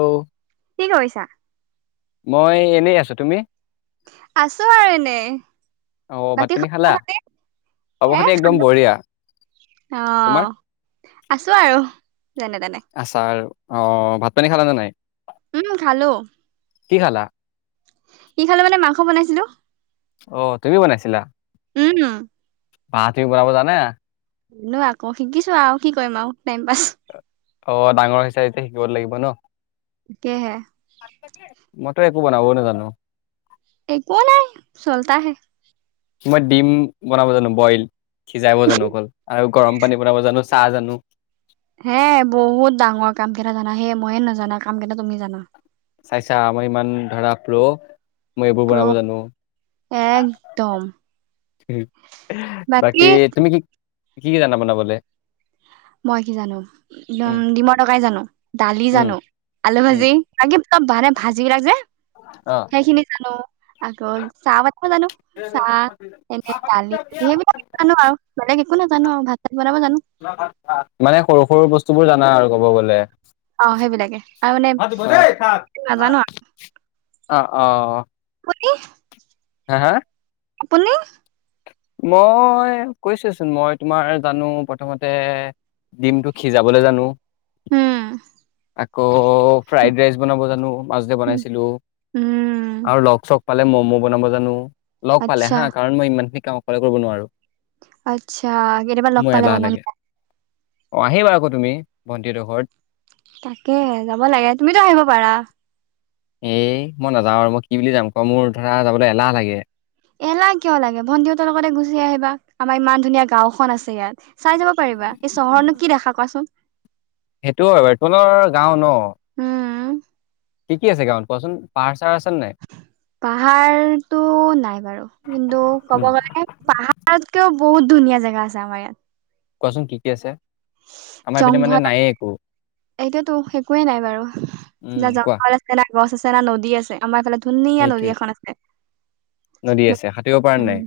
অ' কি কৰিছা? মই এনেই আছো। তুমি? আছো আৰু এনে। অ' ভাত বাকি পানী খালা খবৰ খাতি। খবৰ খাতি একদম বঢ়িয়া তোমাৰ অ' আছো আৰু যেনে তেনে। আছা আৰু অ' ভাত পানী খালানে নাই। উম, খালো। কি খালা? কি খালোঁ মানে মাংস বনাইছিলো। অ' তুমি বনাইছিলা। উম। ৱাহ তুমি বনাব জানা। নো আকৌ শিকিছো আৰু কি কৰিম আৰু টাইম পাছ। অ' ডাঙৰ হিচাপতিয়া শিকিব লাগিব ন'। ক হে। মটৰ একো বনাব নে জানো। এক নাই চলত হে। মই ডিম বনাব জানো বইল সিজাইাব জানো অকল আৰু গৰম পানী বনাব জানো চাহ জানো। হে বহুত ডাঙৰ কাম কেইটা জানা সেই মইয়ে নাজানা কাম কেইটা তুমি জানা। চাইছা আমই ইমান ধৰা প্ৰ মই এইবোৰ প্ৰ বনাব জানো। একদম। বাকী তুমি কি কি কি জানা বনাবলৈ? মই কি জানো একদম ডিমৰ দকাই জানো দালি উম জানো। আলু উম ভাজি লাগি ত ভে ভাজিবিলাক যে অ' সেইখিনি জানো। আকো চাৱতালানো। চাহ এনে দালি সেইবিলাক জানো আৰু বেলেগ একো নাজানো আৰু ভাত চাত বনাব জানো। মানে সৰু সৰু বস্তু বোৰ জানা আৰু কব গ'লে। অ' সেইবিলাকে আৰু মানে ভাত দিব দেই, ভাত। নাজানো। অ', অ'। কনে হা হা? আপুনি? মই কৈছোচোন মই তোমাৰ জানো প্ৰথমতে ডিমতটো সিজাবলৈ জানো। উম। আকৌ ফ্ৰাইড ৰাইচ বনাব জানো মাজতে বনাইছিলো উম আৰু লগ চ পালে ম'ম' বনাব জানো লগ পালে আচ্ছা হা কাৰণ মই ইমান খিনি কাম অকলে কৰিব নোৱাৰো। আচ্ছা কেতিাবা লগ মোৰ পালে এলাহ বনাম। লাগে অ' আহিবা আকৌ তুমি ভণ্টিডোখৰত। তাকে যাব লাগে তুমিতো আহিব পাৰা। এ মই নাযাওঁ আৰু মই কি বুলি যাম ক মোৰ ধৰা যাবলৈ এলাহ লাগে। এলাহ কিয় লাগে ভন্টিউতাৰ লগতে গুচি আহিবা আমাৰ ইমান ধুনীয়া গাঁওখন আছে ইয়াত। চাই যাব পাৰিবা এই চহনো কি দেখা কোৱাচোন। সেইটো বতলৰ গাও ন? উম। কি কি আছে গাঁৱত কোৱাচোন পাৰ চাৰ আছে নে নাই? পাহাৰতটো নাই বাৰু কিন্তু উম, ক'ব গ'লে পাহাৰতকেও বহুত ধুনীয়া জেগা আছে আমাৰ ইয়াত। কোৱাচোন কি কি আছে? আমাৰ এইপিনে মানে নায়ে জংঘলছে একো এইটোয়াতো একোৱে নাই বাৰু উম কোৱা জংঘল আছে আ গছ আছে না নদী আছে আমাৰ এফালে ধুনীয়া নদী সেইটোৱে এখন আছে। নদী উ, আছে সাঁতুৰিব পৰা উম, নাই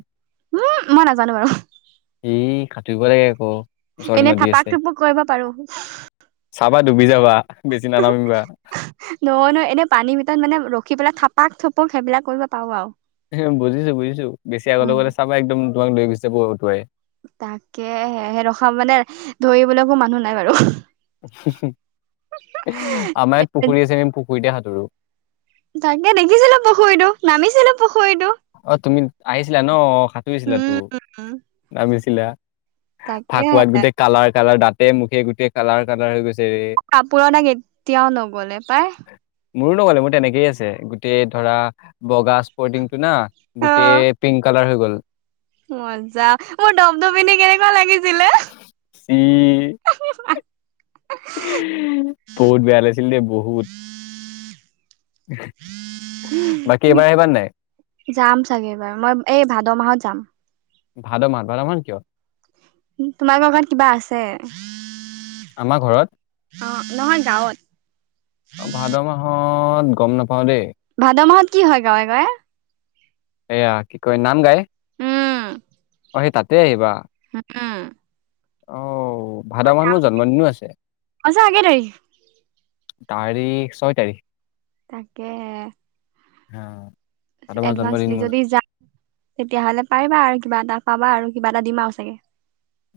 মই নাজানো বাৰু। এই কাটৰিব লাগে আকৌ। ওচৰতে এনে নদী থাপাক আছে থুপক কৰিব পাৰো। চাবা ডুবি যাবা বেছি নানামিবা। নহ নহ এনেই পানীৰ ভিতৰত মানে ৰখি পেলাই থাপাক থপক সেইবিলাক কৰিব পাৰো আৰু। এ বুজিছো বুজিছো বেছি আগলে উম গলে চাবা একদম তোমাক লৈ গোছি যাব ওতোৱাই। তাকে হে ৰখা মানে ধৰিবলৈ একো মানুহ নাই বাৰু। আমাৰ ইয়াত পুখুৰী আছে আমি পুখুৰীতে সাঁতোৰো। তাকে দেখিছিলো পুখুৰীটো নামিছিলো পুখুৰীটো। অ' তুমি আহিছিলা ন সাঁতুৰিছিলা তো উম নামিছিলা। তাকে ফাকুৱাত গোটেই কালাৰ কালাৰ দাঁতে মুখে গোটেই কালাৰ কালাৰ হৈ গৈছে কাপোৰ দাক এতিয়াও নগলে পাই মোৰো নগলে মোৰ তেনেকেই আছে গোটেই ধৰা বগা টো না গোটেই পিংক কালাৰ হৈ গ'ল মজা মোৰ টপটোপিনি কেনেকুৱা লাগিছিলে ওম বহুত বেয়া লাগিছিল দে বহুত এ যাম চাগে বাৰু মই এই ভাদ মাহত যাম ভাদ মাহত ভাদ মাহত কিয় তোমালোকৰ ঘৰত কিবা আছে আমাৰ ঘৰত অ নহয় গাঁৱত অ ভাদ মাহত গম নাপাও দেই ভাদ মাহত কি হয় গাঁৱে গাঁৱে এয়া কি কয় নাম গাই উম অ সি তাতে আহিবা হম অও ভাদ মাহ মোৰ জন্মদিনো আছে আছে আগে তাৰিখ তাৰিখ ছয় তাৰিখ তাকে অ এডভানস দি যদি যাম তেতিয়াাহ'লে পাৰিবা আৰু কিবা এটা পাবা আৰু কিবা এটা দিম আৰু চাগে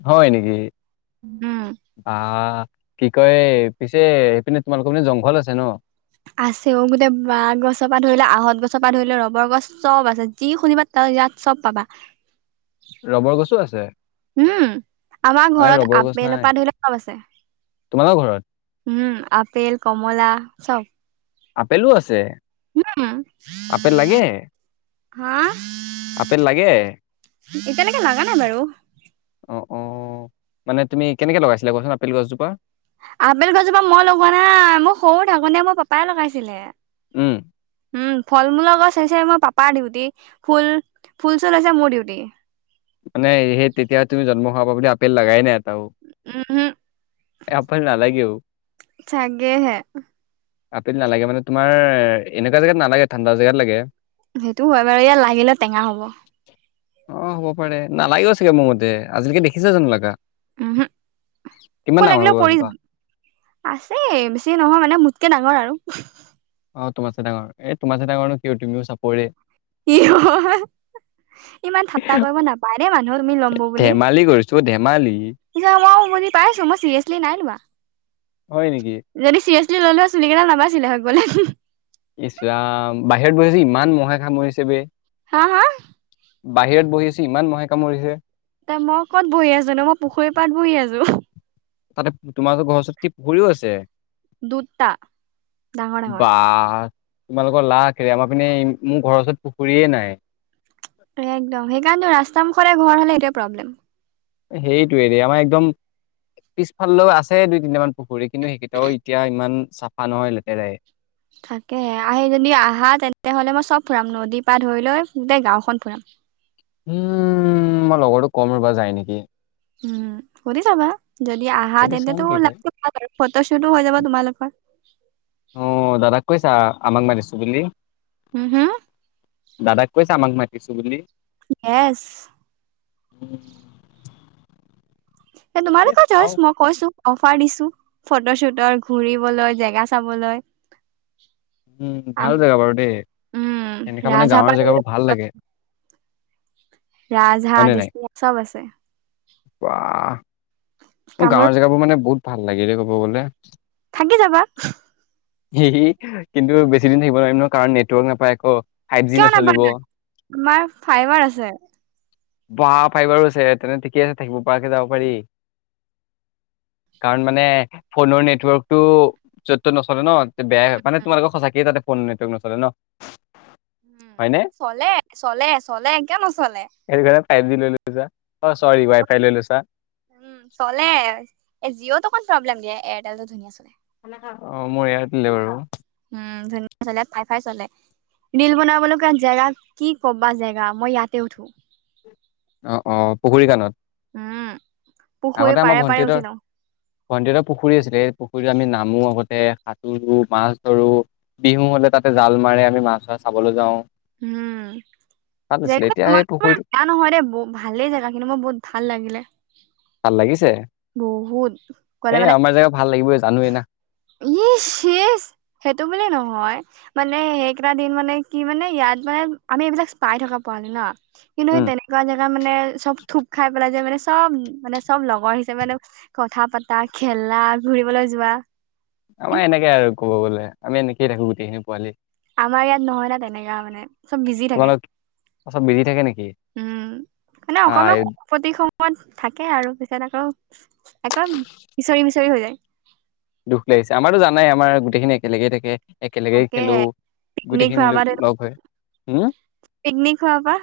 হয় নেকি উম বাহ কি কয় পিছে এইপিনে তোমালোকৰ মানে জংঘল আছে ন আছেও গোটেই বাঁহ গছৰ পৰা ধৰিলে আঁহত গছৰ পৰা ধৰিলে ৰবৰ গছ চব আছে যি শুনিবা তাৰ ইয়াত চব পাবা ৰবৰ গছো আছে উম আমাৰ ইয়াত ঘৰত ৰবৰ গছ আপেলৰ নাই পৰা ধৰি লওক চব আছে তোমালোকৰ ঘৰত উম আপেল কমলা চব আপেলো আছে উম, আপেল লাগে আহ আপেল লাগে এতিয়ালৈকে লগা নাই বাৰু অঁ অঁ মানে তুমি কেনেকৈ লগাইছিলা কোৱাছোন আপেল গছজোপা আপেল গজোপা মই লগোৱা নাই মোৰ সৰু ঢাকনীয়ে মোৰ পাপাই লগাইছিলে উম উম ফল মূলৰ গছ হৈছে মোৰ পাপাৰ ডিউটি ফুল ফুল চুল হৈছে মোৰ ডিউটি মানে সেই তেতিয়া তুম জন্ম হোৱা পা বুলি আপেল লগাগাই নে আাৰ উমহু, ন লাগে চাগেহে আপেল নালাগে মানে তোমাৰ এনেকুৱা জেগাত নালাগে ঠাণ্ডা জেগাত লাগে সেইটো হয় বাৰ ইয়াত লাগিলে টেঙা হ'ব অ হ'ব পাৰে নালাগে চাগে মোৰ মতে আজিলৈকে দেখিছে জানো লগা উম হ ফোন লাগিলেও পৰি গছজোপা যাব আছে বেছি নহয় মানে মোতকে ডাঙৰ আৰু অ তোমাৰছে ডাঙৰ এ তোমাৰছে ডাঙৰো কিয় তুমিও চাপৰে ই অ ইমান াট্টা কৰিব নাপায়ৰে মানুহ তুমি ল'মব বুলি চ' ধেমালি পি মই মুি পাইছো মই চিৰিয়াছলি নাই নিোা হয় নেকি যদি চিৰিয়াচলি ল'লেোৱা চুলি কেইটাাল নাবাছিলে হয় বোলে ইছলাম বাহিৰত গৈিছে ইমান মহে খামৰিছে ব হা হা বাহিৰত বহি আছে ইমান ম'হে কামৰিছে। এ, মই কত বহি আছো ন মই পুখুৰী পাত বহি আছো। তাতে তোমালোকৰ ঘৰৰ ওচৰত কি পুখুৰীও আছে। দুটা ডাঙৰ ডাঙৰ বাহ, তোমালোকৰ লােৰে আমাৰ পিনে মোৰ ঘৰৰ ওচৰত পুখুৰীয়েে নাই। একদম সেইকাৰণো ৰাস্তাৰ মুখৰে ঘৰ হ'লে এতিয়া প্ৰব্লেম। সেইটোৱে আমাৰ একদম। পিছফালেও আছে দুই তিনিটামান পুখুৰী কিন্তু সেইকেইটাও এতিয়া ইমান চাফা নহয় লেতেৰাই। থাকে আহি যদি আহা তেন্তে হ'লে মই চব ফুৰাম নদীৰ পা ধৰি লৈ গোটেই গাওখন ফুৰাম। উম, মই লগৰো কম ৰবা যাই নেকি। উম, সু যাবা যদি আহা সুধি চাম তেন্তটো কি ল কয়। ভাল ফটোশ্বুতো হৈ যাব তোমালোকৰ। অ, দাদাক কৈছা আমাক মাৰতিছো বুলি। উম, হয়, দাদাক কৈছে আমাক মাতিছো বুলি। ইয়েছ। [unintelligible] এ তোমালোকে ছইজ মই কৈছো। অফাৰ দিছো ফটোশ্বুটৰ ঘূৰিবলৈ জেগা চাবলৈ। উম ভাল জেগা বাৰু দেই উম, এনেকা মানে গাঁৱৰ ৰাজাপা জেগাবোৰ ভাল লাগে। ৰাজ হাহ দিছ্ত চ'ব আছে। ৱাহ মোৰ কামোৰ গাঁৱৰ জেগাবোৰ মানে বহুত ভাল লাগিল দেই কব গ'লে। থাকি যাবা। এ কিন্তু বেছি দিন থাকিব নোৱাৰিম ন কাৰণ নেটৱৰ্ক নাপায় আকৌ ফাইভ জি নচলিব। তোমাৰ ফাইবাৰ আছে। বহা, ফাইবাৰো আছে তেনে ঠিকে আছে থাকিব পৰাকে যাব পাৰি। উ কাৰণ মানে ফোনৰ নেটৱৰ্কটো। য'ত ত নচৰে ন তে বয়য়া মানে তোমাৰোকৰ সঁচাকে তাতে ফোন নেটৱৰ্ক নচৰে ন। উ হয়'নে। চলে চলে চলে কিয় নচলে। সেইটো ঘ ফাইভ জি লৈ লৈছা, অ, চৰি ৱাই ফাই লৈ লৈছা। উম, চলে এ জিঅ'টো অকণ প্ৰব্লেম দিয়ে এয়াৰটেল টো ধুনীয়া চলে। অ, মোৰ ইয়াত দিলে বাৰু। উম, ধুনীয়া চলে ফাই ফাই চলে। ৰীল, বনাব লগা জেগা কি কবা জেগা মই ইয়াতে উঠো। অ, অ, পুখুৰী কাণত। উম, পুখুৰী পাৰে পাৰে উঠি লওঁ। ভণ্টি এটা পুখুৰী আছিলে সেই পুখুৰীতটো আমি নামো আগতে সাঁতোৰো মাছ ধৰো। বিহু হ'লে তাতে জাল মাৰে আমি মাছ মছ চাবলৈ যাওঁ। উম, [unintelligible] ভাল আছিলে এতিয়া সেই পুখুৰীটো নহয় দে ভালেই জেগা কিন্তু মোৰ বহুত ভাল লাগিলে। ভাল লাগিছে বহুত গ'লে এই মানে আমাৰ জেগা ভাল লাগিবই জানোৱেই না। ইচ, ইচ সেইটো বুলি নহয়। মানে সেইকেইটা দিন মানে কি মানে ইয়াত মানে আমি এইবিলাক পাই থকা পোৱা নাই ন। কিন্তু সেই উম তেনেকুৱা জেগা মানে চব থপ খাই পেলাই যায় মানে চব মানে চ'ব লগৰ। মানে কথা পাতা খেলা ঘুৰিবলৈ যোৱা। এ, আমাৰ এনেকে আৰু ক'ব গ'লে আমি এনেকয়ে থাকো গোটেইখিনি পোৱালি। আমাৰ ইয়াত নহয় না তেনেকুৱা মানে চ'ব বিজি থাকে। তোমালোক চব বিজি থাকে নেকি উম মানে অকমান অ' প্ৰতি সময়ত থাকে আৰু পিছত আকৌ একৌ মিচৰি মিচৰি হৈ যায় দুখ লাগিছে আমাৰতো জানাই আমাৰ গোতেইখিনি একেলগে থাকে। একেলগে তাকেহে খেলোঁ পিকনিক গোটেইখিনি খোৱাৰ পৰা ধৰি লগ হৈ পিকনিক খোৱাৰ পৰা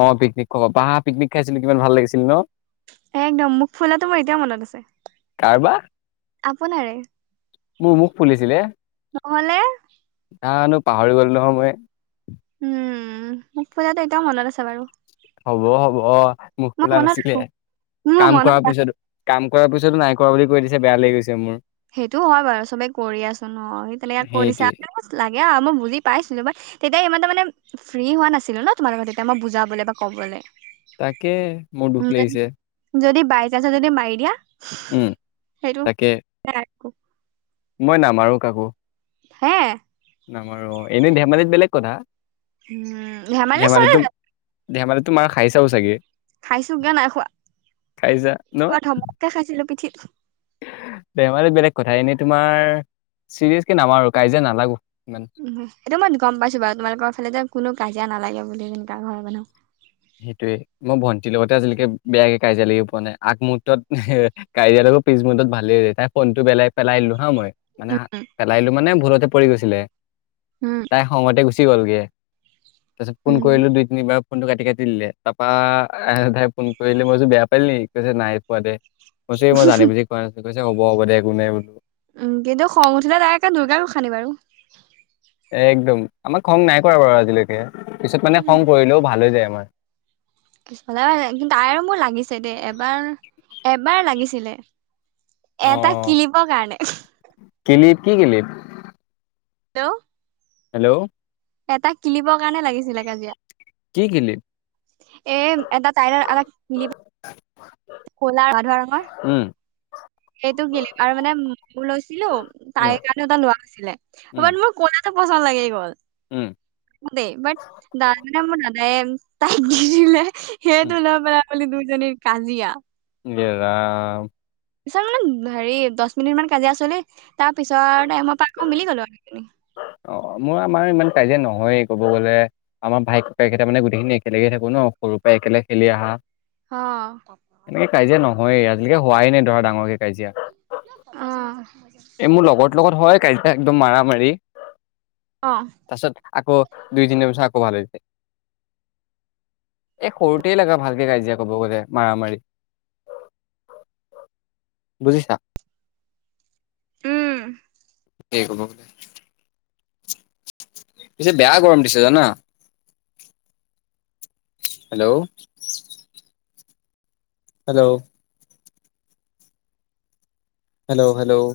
অ', পিকনিক খ বাহা পিকনিক খাইছিলো কিমান ভাল লাগিছিল ন এ একদম মোক ফুলাটোো মোৰ এতিয়াও মনত আছে কাৰবা আপোনাৰে মোৰ মুখ ফুলিছিলে নহ'লে জনো পাহৰি গলো নহয় মই উম মোক ফুলাটো এতিয়াও মনত আছে বাৰু হ'ব হ'ব মুখ মই খোলা মনত নাছিলে ৰাখো মোৰ কাম মনত কৰাৰ ৰাখো পিছতো কাম কৰাৰ পিছতো নাই কৰা বুলি কৈ দিছে বেয়া লাগি গৈছে মোৰ সেইটোও হয় বাৰু চবে কৰি আছোন অ সি তেনেকে কৈ দিছা সেইটোৱে লাগে আৰু মই বুজি পাইছিলো বাৰ তেতিয়া সিমানতে মানে ফ্ৰী হোৱা নাছিলো ন তোমাৰ লগত তেতিয়া মই বুজাবলৈ বা ক'বলৈ তাকে মোৰ দুখ লাগিছে যদি বাই চানসৰ যদি মাৰি দিয়া উম সেইটো তাকে [unintelligible] মই নামাৰো কাকো হে নামাৰো এনে ধেমালিত বেলেগ কথা উম ধেমালি চলি ধেমালিতো যায়। ধেমালিতো মাৰ খাই চাও চাগে খাইছোগে নাই খাইছা খোৱা ধমককে খাইছিলো পিঠিত। ধেমালি বেলেগ কথা এনেই তোমাৰ চিৰিয়াচ কে নামা কাই যে নালাগো ইমান উম এইটো মই গম পাইছো বাৰু তোমালোকৰ ফালে যে কোন কাজিয়া নালাগে বুলি তেনেকা ঘৰ মানুহ সেইটোয়ে মই ভণ্টিৰ লগতে আজিলৈকে বেয়াকে কাজিয়া লাগিব পোৱা নাই আগমহুৰ্তত কৰিয়া লগত পিছ মুৰুহটত ভালে হৈ য তাই ফোনটো পেলাই পেলাই দিলো হা মই মানে উম পেলাইিলো মানে ভুলতে পৰি গৈছিলে উম তাই খঙতে গুচি গ'লগে তাৰপিছত ফোন উম কৰিলো দুই তিনাৰ ফোনটো কাটি কাটি দিলে তাৰপাই ফোন কৰিলে মইতো বেয়া পালিল নেক কৈছে নাই পোৱা দে কৈছো মই জানি বুজি কৰা নাছিলো কৈছে হব হব দে একো নাই বোলো উম কিন্তু খং উঠিলে তাই একে দুৰ্গা গোঁসানী বাৰু এ একদম আমাক খং নাই কৰা বাৰু আজিলৈকে পিছত মানে উম, খং কৰিলেও ভাল হৈ যায় আমাৰ কিছফালা কিন্তু আ মোৰ লাগিছে দেই এবাৰ এবাৰ লাগিছিলে এটা কিলিপিৰ কাৰণে কেলিয় নে কেলিপ হেল্ল' হেল্ল' এটা কিলিবৰ কাৰণে লাগিছিলে কাজিয়া কি কিলিপ এ এটা [unintelligible] কলা গাধা ৰঙৰ উম সেইটো কি আৰু মানে মোৰ লৈছিলো উম তাই কাৰণেটা লোৱা হৈছিলে উম মোৰ কলাতো পচন্দ লাগে গ'ল উম দেই বাট দাদ মানে মোৰ দাদাই তাই দি দে উম সেইয়টো লৈ পেলাই বুলি দুইজনীৰ কাজিয়া হে ৰাম পিছ মে হেৰি দহ মিনিট মান কাজিয়া চলি তাৰপিছত মই পকৌ মিলি গলো আৰু নি অ', মোৰ আমাৰ ইমান কাজিয়া নহয় কব গলে আমাৰ ভাইকে একে মান গোটেই খিনি একেলগে থাকো ন সৰুৰ পৰাই একেলগ খেলি আহা অ', এনেকে কাজিয়া নহয়েই আজিলিকে হোৱাই নাই ধৰা ডাঙৰক কাজিয়া অ' এই মোৰ লগৰ লগত হয় কালিতা একদম মাৰ মাৰি, অ, তাৰপিছত আকৌ দুই তি বছ আৌ ভাল হৈ যায়। এই সৰুতে লগা ভালকে কাইজিয়া কব গ'লে মাৰ মাৰি। বুজিছা? উম, [inaudible] পিছে বেয়া গৰম দিছে জান? Hello, hello, hello hello,